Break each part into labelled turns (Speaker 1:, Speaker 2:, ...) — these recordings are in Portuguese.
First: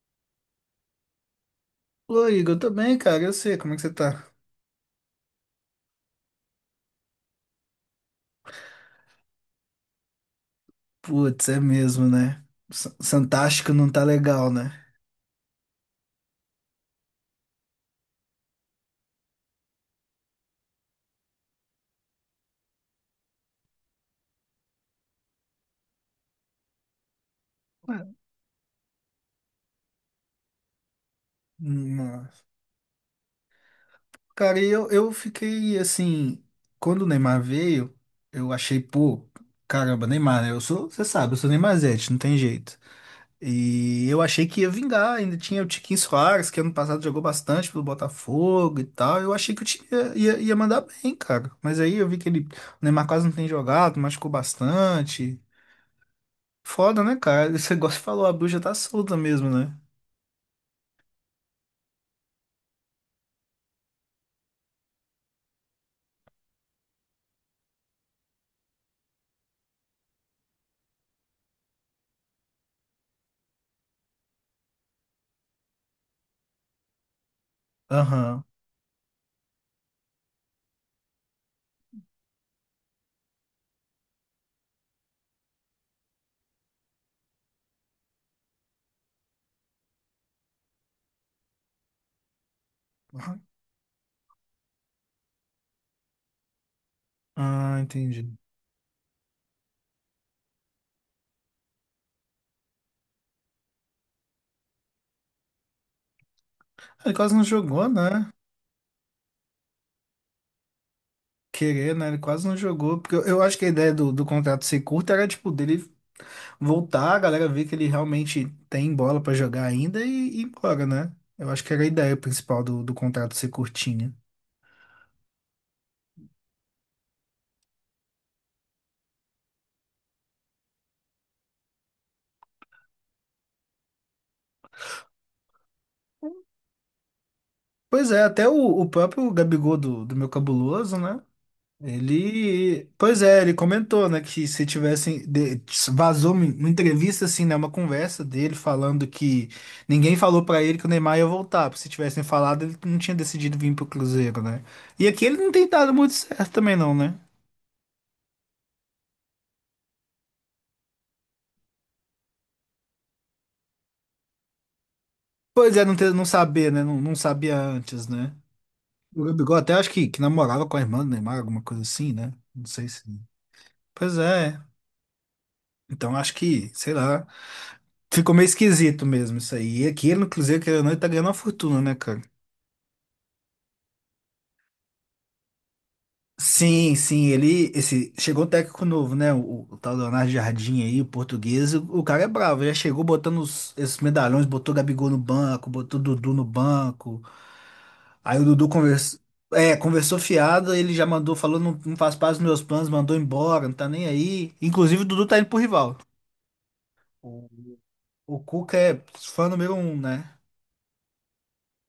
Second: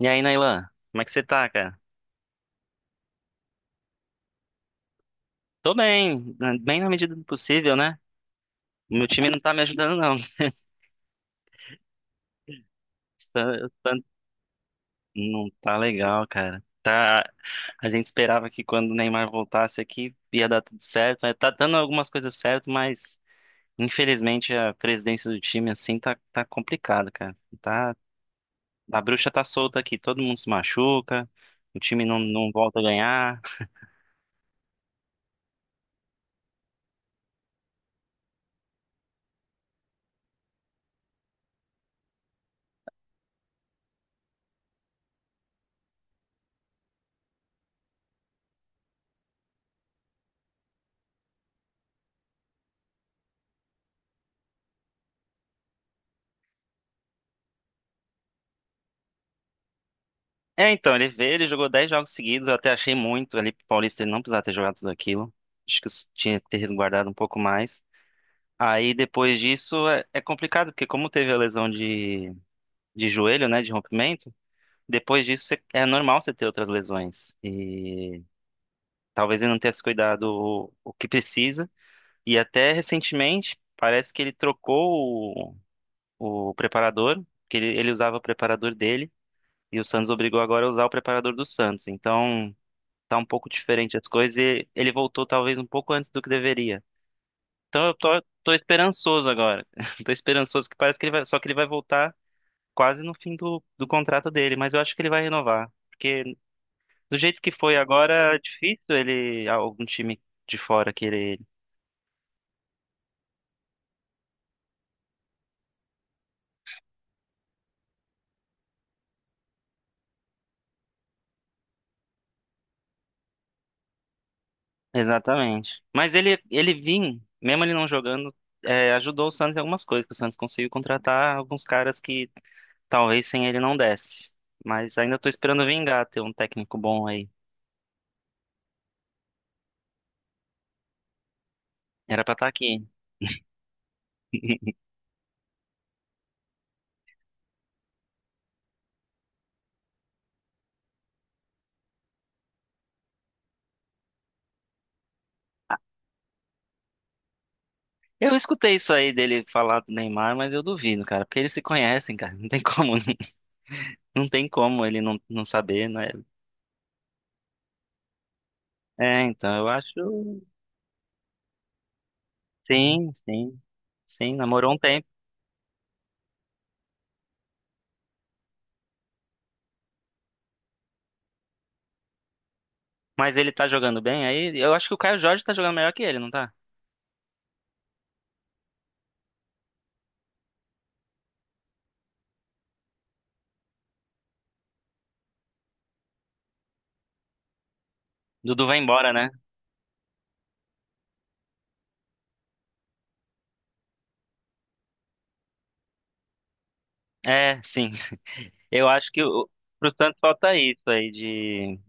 Speaker 1: E aí, Nailan, como é que você tá, cara?
Speaker 2: Ô, Igor, eu tô bem, cara. Eu sei como é que você tá.
Speaker 1: Tô bem, bem na medida do possível, né? O meu time não tá me ajudando, não.
Speaker 2: Putz, é mesmo, né? S-
Speaker 1: Tá-
Speaker 2: Santástico não
Speaker 1: tá-
Speaker 2: tá legal, né?
Speaker 1: Não tá legal, cara. Tá... A gente esperava que quando o Neymar voltasse aqui ia dar tudo certo, né? Tá dando algumas coisas certo, mas infelizmente a presidência do time, assim, tá complicado, cara. Tá...
Speaker 2: Ué.
Speaker 1: A bruxa tá solta aqui, todo mundo se machuca, o time não,
Speaker 2: Nossa.
Speaker 1: não volta a ganhar.
Speaker 2: Cara, e eu fiquei assim. Quando o Neymar veio, eu achei, pô, caramba, Neymar, né? Eu sou, você sabe, eu sou Neymarzete, não tem jeito. E eu achei que ia vingar. Ainda tinha o Tiquinho Soares, que ano passado jogou bastante pelo Botafogo e tal. Eu achei que o time ia mandar bem, cara. Mas aí eu vi que ele, o Neymar quase não tem jogado, machucou bastante. Foda, né, cara? Você gosta de falar, a bruxa tá solta mesmo, né?
Speaker 1: É, então, ele veio, ele jogou 10 jogos seguidos, eu até achei muito ali pro Paulista ele não precisava ter jogado tudo aquilo. Acho que tinha que ter resguardado um pouco mais. Aí depois disso é complicado, porque como teve a lesão de joelho, né, de rompimento, depois disso é normal você ter outras lesões. E
Speaker 2: Aham.
Speaker 1: talvez ele não tenha se cuidado o que precisa. E até recentemente, parece que ele trocou o preparador, que ele usava o preparador dele, e o Santos obrigou agora a usar o preparador do Santos. Então, tá um
Speaker 2: Aham.
Speaker 1: pouco diferente as coisas e ele voltou talvez um pouco antes do que deveria.
Speaker 2: Ah,
Speaker 1: Então eu tô,
Speaker 2: entendi.
Speaker 1: tô esperançoso agora. Tô esperançoso que parece que ele vai, só que ele vai voltar quase no fim do contrato dele, mas eu acho que ele vai renovar, porque
Speaker 2: Ele
Speaker 1: do
Speaker 2: quase
Speaker 1: jeito
Speaker 2: não
Speaker 1: que foi
Speaker 2: jogou, né?
Speaker 1: agora, é difícil ele algum time de fora querer ele.
Speaker 2: Querer, né? Ele quase não jogou. Porque eu acho que a ideia do contrato ser curto era, tipo, dele voltar, a galera ver que ele realmente tem bola pra jogar ainda e ir embora, né? Eu acho que era a ideia principal do contrato ser curtinho.
Speaker 1: Exatamente. Mas ele vim, mesmo ele não jogando, é, ajudou o Santos em algumas coisas, que o Santos conseguiu contratar alguns caras que talvez sem ele não desse. Mas ainda tô esperando vingar ter um técnico bom aí.
Speaker 2: Pois é, até o próprio Gabigol do meu cabuloso, né?
Speaker 1: Era pra estar aqui.
Speaker 2: Ele, pois é, ele comentou, né, que se tivessem, vazou uma entrevista, assim, né, uma conversa dele falando que ninguém falou pra ele que o Neymar ia voltar, porque se tivessem falado, ele não tinha decidido vir pro Cruzeiro, né? E aqui ele não tem dado muito certo também, não, né?
Speaker 1: Eu escutei isso aí dele falar do Neymar, mas eu duvido, cara, porque eles se conhecem, cara. Não tem como, não tem como ele não
Speaker 2: Pois é,
Speaker 1: saber,
Speaker 2: não,
Speaker 1: né?
Speaker 2: ter, não saber, né, não, não sabia antes, né?
Speaker 1: É,
Speaker 2: O
Speaker 1: então
Speaker 2: Gabigol
Speaker 1: eu
Speaker 2: até acho que
Speaker 1: acho.
Speaker 2: namorava com a irmã do Neymar, alguma coisa assim, né? Não sei se...
Speaker 1: Sim, sim.
Speaker 2: Pois
Speaker 1: Sim,
Speaker 2: é,
Speaker 1: namorou um tempo.
Speaker 2: então acho que, sei lá, ficou meio esquisito mesmo isso aí. E aqui ele no Cruzeiro, querendo ou não, ele tá ganhando uma fortuna, né, cara?
Speaker 1: Mas ele tá jogando bem aí? Eu acho que o Caio Jorge tá jogando melhor que ele, não tá?
Speaker 2: Sim, sim, ele esse chegou o técnico novo, né? O tal Leonardo Jardim aí, o português, o cara é bravo, já chegou botando os, esses medalhões, botou o Gabigol no banco, botou o Dudu no banco. Aí o
Speaker 1: Dudu
Speaker 2: Dudu
Speaker 1: vai embora,
Speaker 2: conversou,
Speaker 1: né?
Speaker 2: é, conversou fiado, ele já mandou, falou, não, não faz parte dos meus planos, mandou embora, não tá nem aí. Inclusive o Dudu tá indo pro rival. O,
Speaker 1: É, sim.
Speaker 2: o Cuca
Speaker 1: Eu
Speaker 2: é
Speaker 1: acho que
Speaker 2: fã número
Speaker 1: pro
Speaker 2: um,
Speaker 1: Santos
Speaker 2: né?
Speaker 1: falta isso aí de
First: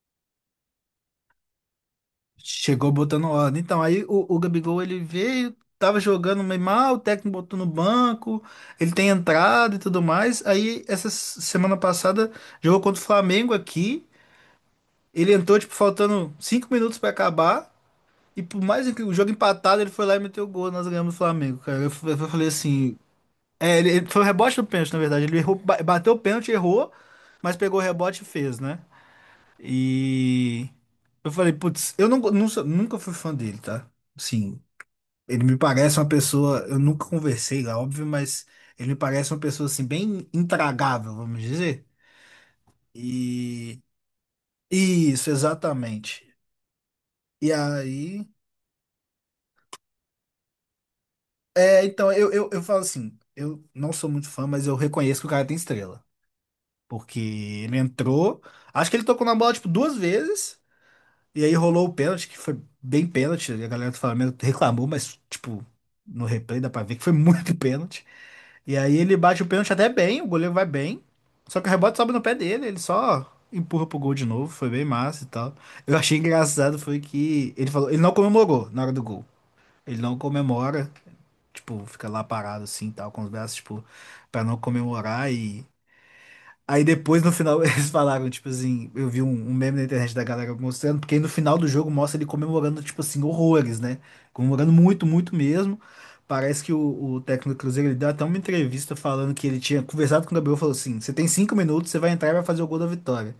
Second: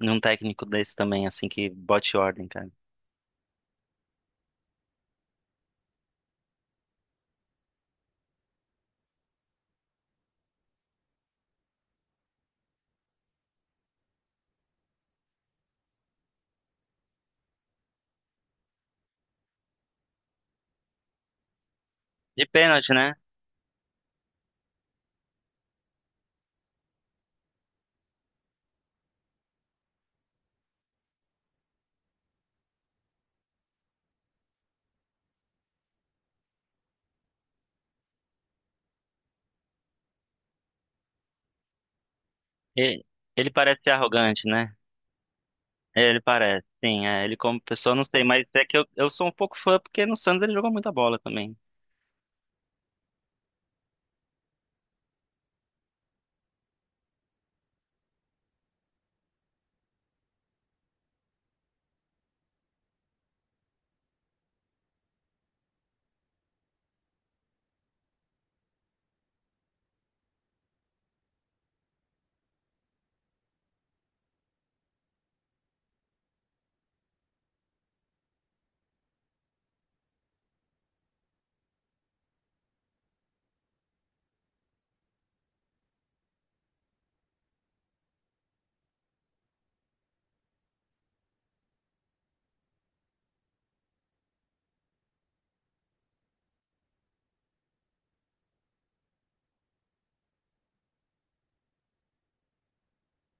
Speaker 1: um técnico desse também, assim, que bote ordem, cara.
Speaker 2: Chegou botando ordem. Então, aí o Gabigol ele veio, tava jogando meio mal, o técnico botou no banco, ele tem entrado e tudo mais. Aí, essa semana passada, jogou contra o Flamengo aqui. Ele entrou, tipo, faltando cinco minutos pra acabar. E por mais que o jogo empatado, ele foi lá e meteu o gol. Nós ganhamos o Flamengo, cara. Eu, eu
Speaker 1: De
Speaker 2: falei
Speaker 1: pênalti,
Speaker 2: assim.
Speaker 1: né?
Speaker 2: É, foi o rebote do pênalti, na verdade. Ele errou, bateu o pênalti, errou, mas pegou o rebote e fez, né? E eu falei, putz, eu não, nunca fui fã dele, tá? Sim, ele me parece uma pessoa, eu nunca conversei lá, óbvio, mas ele me parece uma pessoa assim bem intragável, vamos dizer.
Speaker 1: E- Ele
Speaker 2: E
Speaker 1: parece ser arrogante, né?
Speaker 2: isso,
Speaker 1: Ele
Speaker 2: exatamente.
Speaker 1: parece, sim. É, ele
Speaker 2: E
Speaker 1: como pessoa, não sei,
Speaker 2: aí,
Speaker 1: mas é que eu sou um pouco fã porque no Santos ele jogou muita bola também.
Speaker 2: é, então eu falo assim, eu não sou muito fã, mas eu reconheço que o cara tem estrela, porque ele entrou, acho que ele tocou na bola tipo duas vezes. E aí rolou o pênalti, que foi bem pênalti. A galera do Flamengo reclamou, mas, tipo, no replay dá pra ver que foi muito pênalti. E aí ele bate o pênalti até bem, o goleiro vai bem. Só que o rebote sobe no pé dele, ele só empurra pro gol de novo. Foi bem massa e tal. Eu achei engraçado foi que ele falou, ele não comemorou na hora do gol. Ele não comemora, tipo, fica lá parado assim, tal, com os braços, tipo, pra não comemorar e aí depois no final eles falaram, tipo assim, eu vi um meme na internet da galera mostrando, porque aí no final do jogo mostra ele comemorando, tipo assim, horrores, né? Comemorando muito, muito mesmo. Parece que o técnico do Cruzeiro ele deu até uma entrevista falando que ele tinha conversado com o Gabriel e falou assim: você tem cinco minutos, você vai entrar e vai fazer o gol da vitória.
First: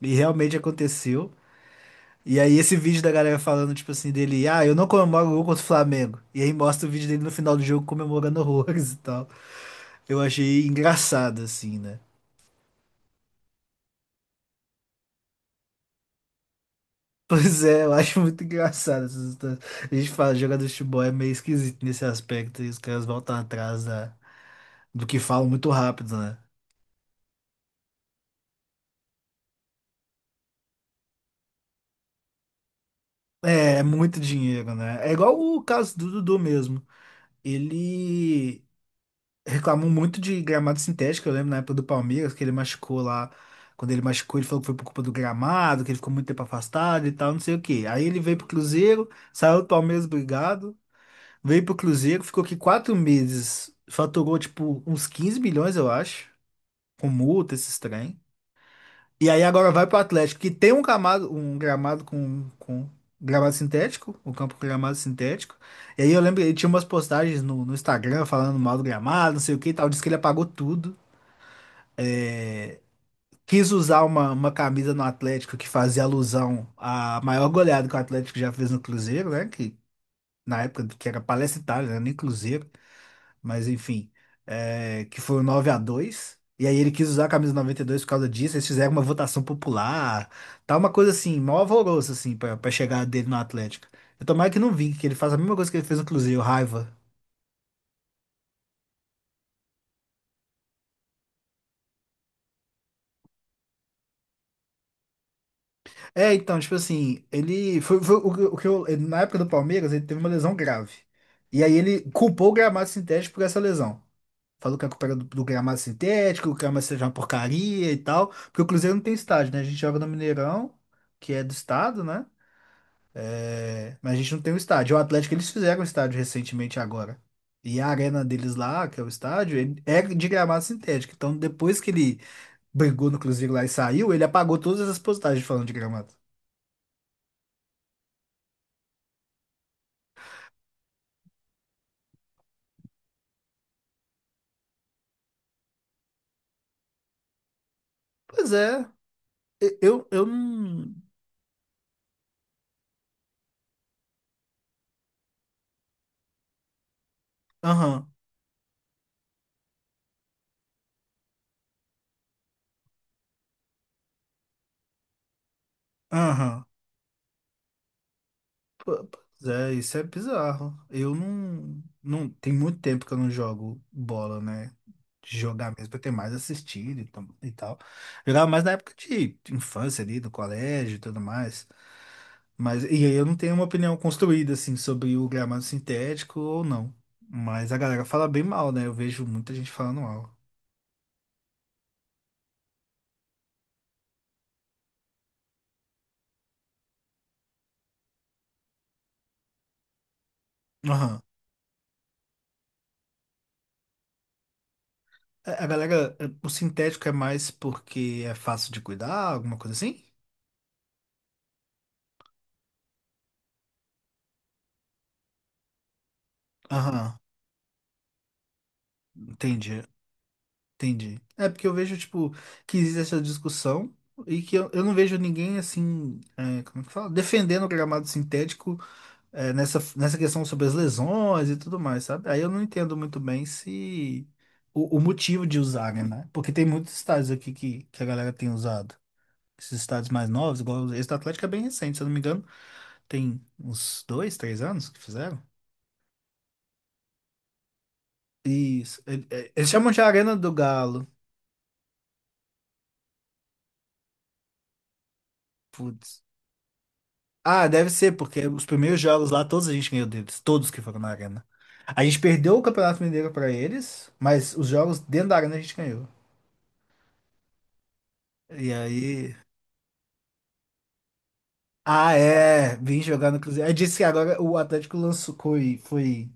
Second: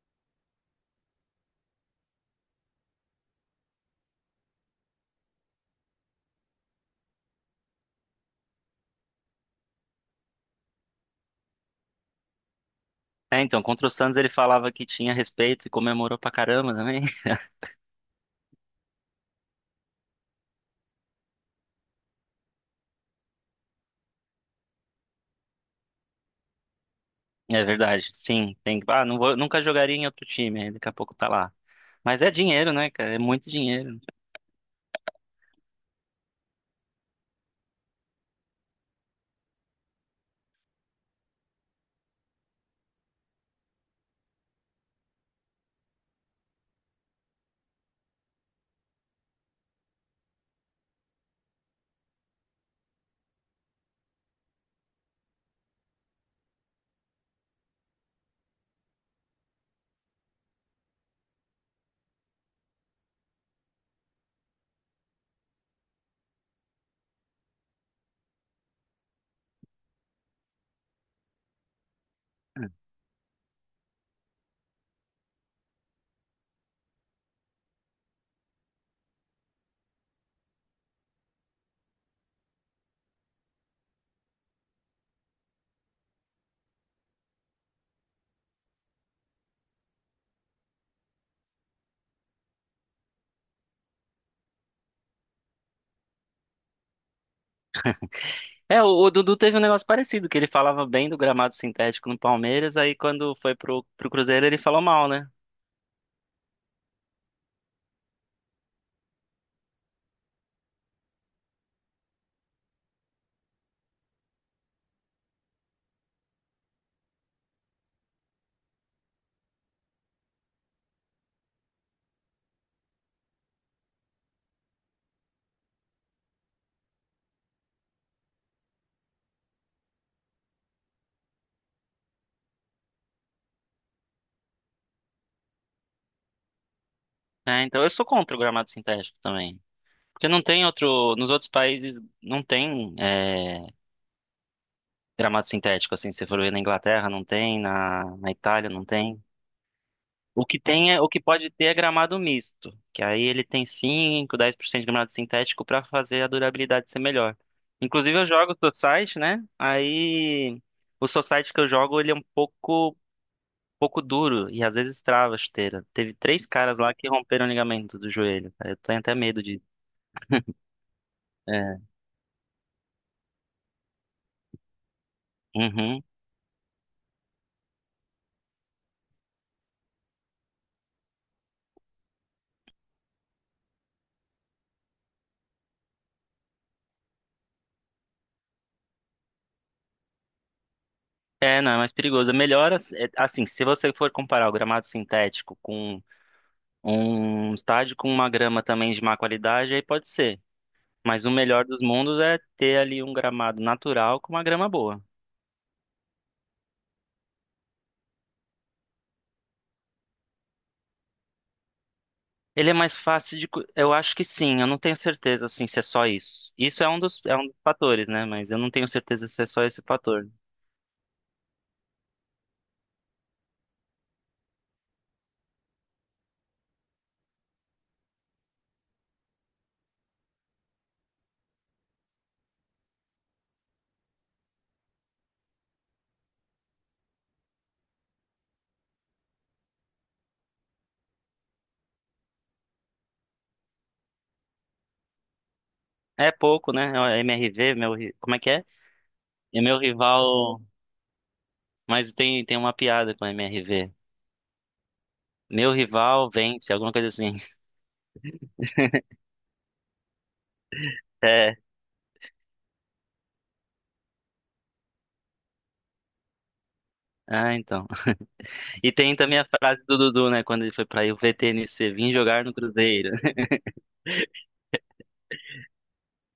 Speaker 2: E realmente aconteceu. E aí esse vídeo da galera falando, tipo assim, dele, ah, eu não comemoro o gol contra o Flamengo. E aí mostra o vídeo dele no final do jogo comemorando horrores e tal. Eu achei engraçado, assim, né?
Speaker 1: É, então, contra o Santos ele falava que tinha respeito e comemorou pra caramba também.
Speaker 2: Pois é, eu acho muito engraçado essas histórias. A gente fala, jogador de futebol é meio esquisito nesse aspecto, e os caras voltam atrás da, do que falam muito rápido, né?
Speaker 1: É verdade, sim. Ah, não vou, nunca jogaria em outro time, aí daqui a pouco tá lá. Mas é dinheiro, né, cara? É muito
Speaker 2: É, é
Speaker 1: dinheiro.
Speaker 2: muito dinheiro, né? É igual o caso do Dudu mesmo. Ele reclamou muito de gramado sintético, eu lembro na época do Palmeiras, que ele machucou lá. Quando ele machucou, ele falou que foi por culpa do gramado, que ele ficou muito tempo afastado e tal, não sei o quê. Aí ele veio pro Cruzeiro, saiu do Palmeiras, obrigado. Veio pro Cruzeiro, ficou aqui quatro meses, faturou tipo uns 15 milhões, eu acho, com multa, esses trem. E aí agora vai pro Atlético, que tem um gramado com gramado sintético, um campo com gramado sintético. E aí eu lembro, ele tinha umas postagens no Instagram falando mal do gramado, não sei o que e tal, disse que ele apagou tudo. É, quis usar uma camisa no Atlético que fazia alusão à maior goleada que o Atlético já fez no Cruzeiro, né? Que na época que era Palestra Itália, né? Nem Cruzeiro. Mas enfim, é, que foi o 9 a dois. E aí ele quis usar a camisa 92 por causa disso, eles fizeram uma votação popular, tá uma coisa assim, mó alvoroço assim pra chegar dele no Atlético. Eu tomara que não vi, que ele faça a mesma coisa que ele fez no Cruzeiro, raiva.
Speaker 1: É, o Dudu teve um negócio parecido, que ele falava bem do gramado sintético no Palmeiras, aí quando foi pro, pro Cruzeiro ele falou mal, né?
Speaker 2: É, então, tipo assim, ele foi, foi o que eu, na época do Palmeiras, ele teve uma lesão grave. E aí ele culpou o gramado sintético por essa lesão. Falou que a culpa era do gramado sintético, o gramado seja uma porcaria e tal, porque o Cruzeiro não tem estádio, né? A gente joga no Mineirão, que é do estado, né? É, mas a gente não tem o estádio. O Atlético, eles fizeram o estádio recentemente agora. E a arena deles lá, que é o estádio, ele é de gramado sintético. Então, depois que ele brigou no Cruzeiro lá e saiu, ele apagou todas as postagens falando de gramado.
Speaker 1: É, então eu sou contra o gramado sintético também. Porque não tem outro. Nos outros países não tem. Gramado sintético, assim, se você for ver na Inglaterra, não tem, na
Speaker 2: Pois
Speaker 1: Itália
Speaker 2: é,
Speaker 1: não tem.
Speaker 2: eu
Speaker 1: O que
Speaker 2: não.
Speaker 1: tem é, o que pode ter é gramado misto, que aí ele tem 5, 10% de gramado sintético para fazer a durabilidade ser melhor.
Speaker 2: Aham,
Speaker 1: Inclusive eu jogo society, né? Aí o society que eu jogo, ele é um pouco duro e às vezes trava a chuteira. Teve três
Speaker 2: aham.
Speaker 1: caras lá que romperam o ligamento do joelho, cara. Eu tenho até
Speaker 2: Pois
Speaker 1: medo de
Speaker 2: é, isso é bizarro. Eu não,
Speaker 1: é.
Speaker 2: não. Tem muito tempo que eu não jogo bola, né? De jogar mesmo, eu
Speaker 1: Uhum.
Speaker 2: tenho mais assistido e e tal. Jogava mais na época de infância ali, do colégio e tudo mais. Mas, e aí eu não tenho uma opinião construída, assim, sobre o gramado sintético ou não. Mas a galera fala bem mal, né? Eu vejo muita gente falando mal.
Speaker 1: É, não, é mais perigoso. É melhor, assim, se você for comparar o gramado sintético com um estádio com uma grama também de má qualidade, aí pode ser.
Speaker 2: Aham.
Speaker 1: Mas o melhor dos mundos é ter ali um gramado natural com uma grama boa.
Speaker 2: A galera, o sintético é mais porque é fácil de cuidar, alguma coisa assim?
Speaker 1: Ele é mais fácil de. Eu acho que sim, eu não tenho certeza assim, se é só isso. Isso é
Speaker 2: Aham,
Speaker 1: é um dos fatores, né? Mas eu não tenho certeza se é só
Speaker 2: entendi.
Speaker 1: esse fator.
Speaker 2: Entendi. É porque eu vejo, tipo, que existe essa discussão e que eu não vejo ninguém, assim, é, como é que fala? Defendendo o gramado sintético, é, nessa questão sobre as lesões e tudo mais, sabe? Aí eu não entendo muito bem se o motivo de usarem, né? Né? Porque tem muitos estádios aqui que a galera tem usado. Esses estádios mais novos, igual esse do Atlético é bem recente, se eu não me engano, tem uns dois, três anos que fizeram.
Speaker 1: É pouco, né? É o MRV, meu. Como é que é?
Speaker 2: Isso.
Speaker 1: É
Speaker 2: Eles
Speaker 1: meu
Speaker 2: chamam de Arena do
Speaker 1: rival.
Speaker 2: Galo.
Speaker 1: Mas tem uma piada com o MRV. Meu
Speaker 2: Putz.
Speaker 1: rival vence, alguma coisa assim.
Speaker 2: Ah, deve ser, porque os primeiros jogos lá, todos a gente ganhou deles, todos que foram na arena.
Speaker 1: É.
Speaker 2: A gente perdeu o Campeonato Mineiro pra eles, mas os jogos dentro da arena a gente ganhou.
Speaker 1: Ah, então.
Speaker 2: E
Speaker 1: E tem
Speaker 2: aí.
Speaker 1: também a frase do Dudu, né? Quando ele foi pra UVTNC, vim
Speaker 2: Ah,
Speaker 1: jogar no
Speaker 2: é, vim
Speaker 1: Cruzeiro.
Speaker 2: jogar no Cruzeiro. Aí disse que agora o Atlético lançou, foi, foi.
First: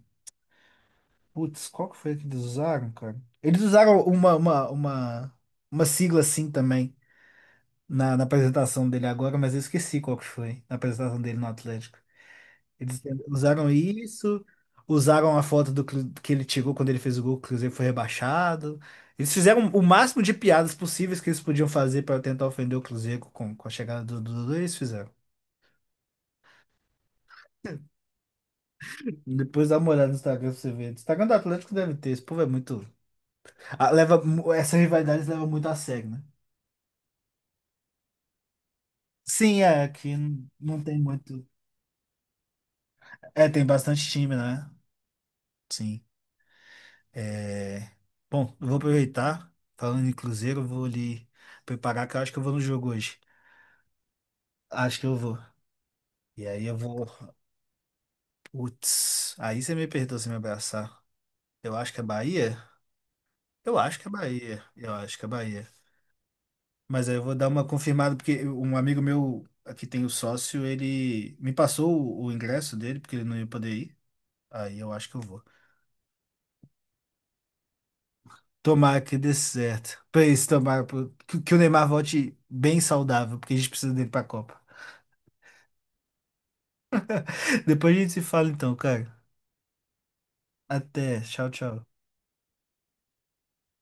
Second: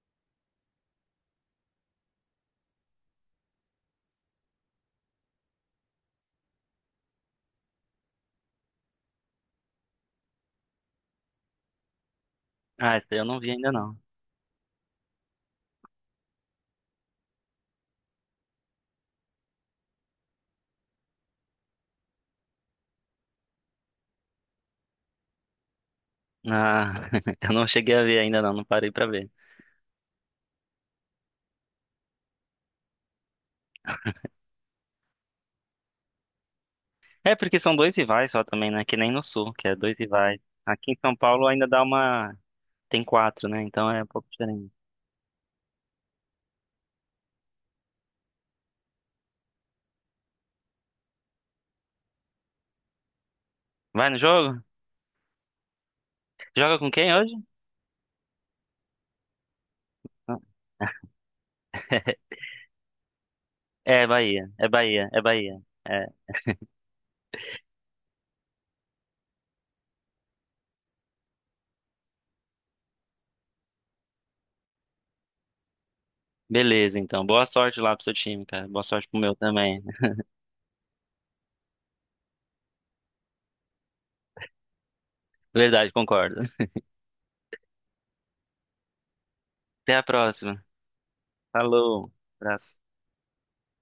Speaker 2: Putz, qual que foi que eles usaram, cara? Eles usaram uma sigla assim também na apresentação dele agora, mas eu esqueci qual que foi na apresentação dele no Atlético.
Speaker 1: Ah,
Speaker 2: Eles
Speaker 1: essa eu não vi
Speaker 2: usaram
Speaker 1: ainda não.
Speaker 2: isso, usaram a foto do que ele tirou quando ele fez o gol, que o Cruzeiro foi rebaixado. Eles fizeram o máximo de piadas possíveis que eles podiam fazer para tentar ofender o Cruzeiro com a chegada do Dudu, eles fizeram.
Speaker 1: Ah, eu não cheguei a ver ainda não, não parei pra ver.
Speaker 2: Depois dá uma olhada no Instagram pra você ver. O Instagram do Atlético deve ter, esse povo é muito. Ah, leva, essa rivalidade leva muito a sério, né?
Speaker 1: É, porque são dois rivais só também, né? Que nem no Sul,
Speaker 2: Sim,
Speaker 1: que é
Speaker 2: é,
Speaker 1: dois
Speaker 2: aqui
Speaker 1: rivais.
Speaker 2: não
Speaker 1: Aqui
Speaker 2: tem
Speaker 1: em São
Speaker 2: muito.
Speaker 1: Paulo ainda dá uma. Tem
Speaker 2: É,
Speaker 1: quatro, né?
Speaker 2: tem
Speaker 1: Então
Speaker 2: bastante
Speaker 1: é um pouco
Speaker 2: time, né?
Speaker 1: diferente.
Speaker 2: Sim. É... Bom, eu vou aproveitar, falando em Cruzeiro, eu vou ali preparar, que eu acho que eu vou no jogo hoje.
Speaker 1: Vai no jogo?
Speaker 2: Acho que eu vou. E aí eu
Speaker 1: Joga com
Speaker 2: vou.
Speaker 1: quem hoje?
Speaker 2: Putz, aí você me perdoa se me abraçar. Eu acho que é Bahia? Eu
Speaker 1: É
Speaker 2: acho que
Speaker 1: é
Speaker 2: é
Speaker 1: Bahia,
Speaker 2: Bahia.
Speaker 1: é
Speaker 2: Eu
Speaker 1: Bahia,
Speaker 2: acho
Speaker 1: é
Speaker 2: que é
Speaker 1: Bahia.
Speaker 2: Bahia.
Speaker 1: É.
Speaker 2: Mas aí eu vou dar uma confirmada, porque um amigo meu aqui tem o sócio, ele me passou o ingresso dele, porque ele não ia poder ir. Aí eu acho que eu vou.
Speaker 1: Beleza, então. Boa sorte lá pro seu time, cara. Boa
Speaker 2: Tomara
Speaker 1: sorte
Speaker 2: que
Speaker 1: pro
Speaker 2: dê
Speaker 1: meu também.
Speaker 2: certo. Pra isso, tomara que o Neymar volte bem saudável, porque a gente precisa dele pra Copa.
Speaker 1: Verdade, concordo.
Speaker 2: Depois a gente se fala então, cara.
Speaker 1: Até a próxima.
Speaker 2: Até. Tchau, tchau.
Speaker 1: Falou. Abraço.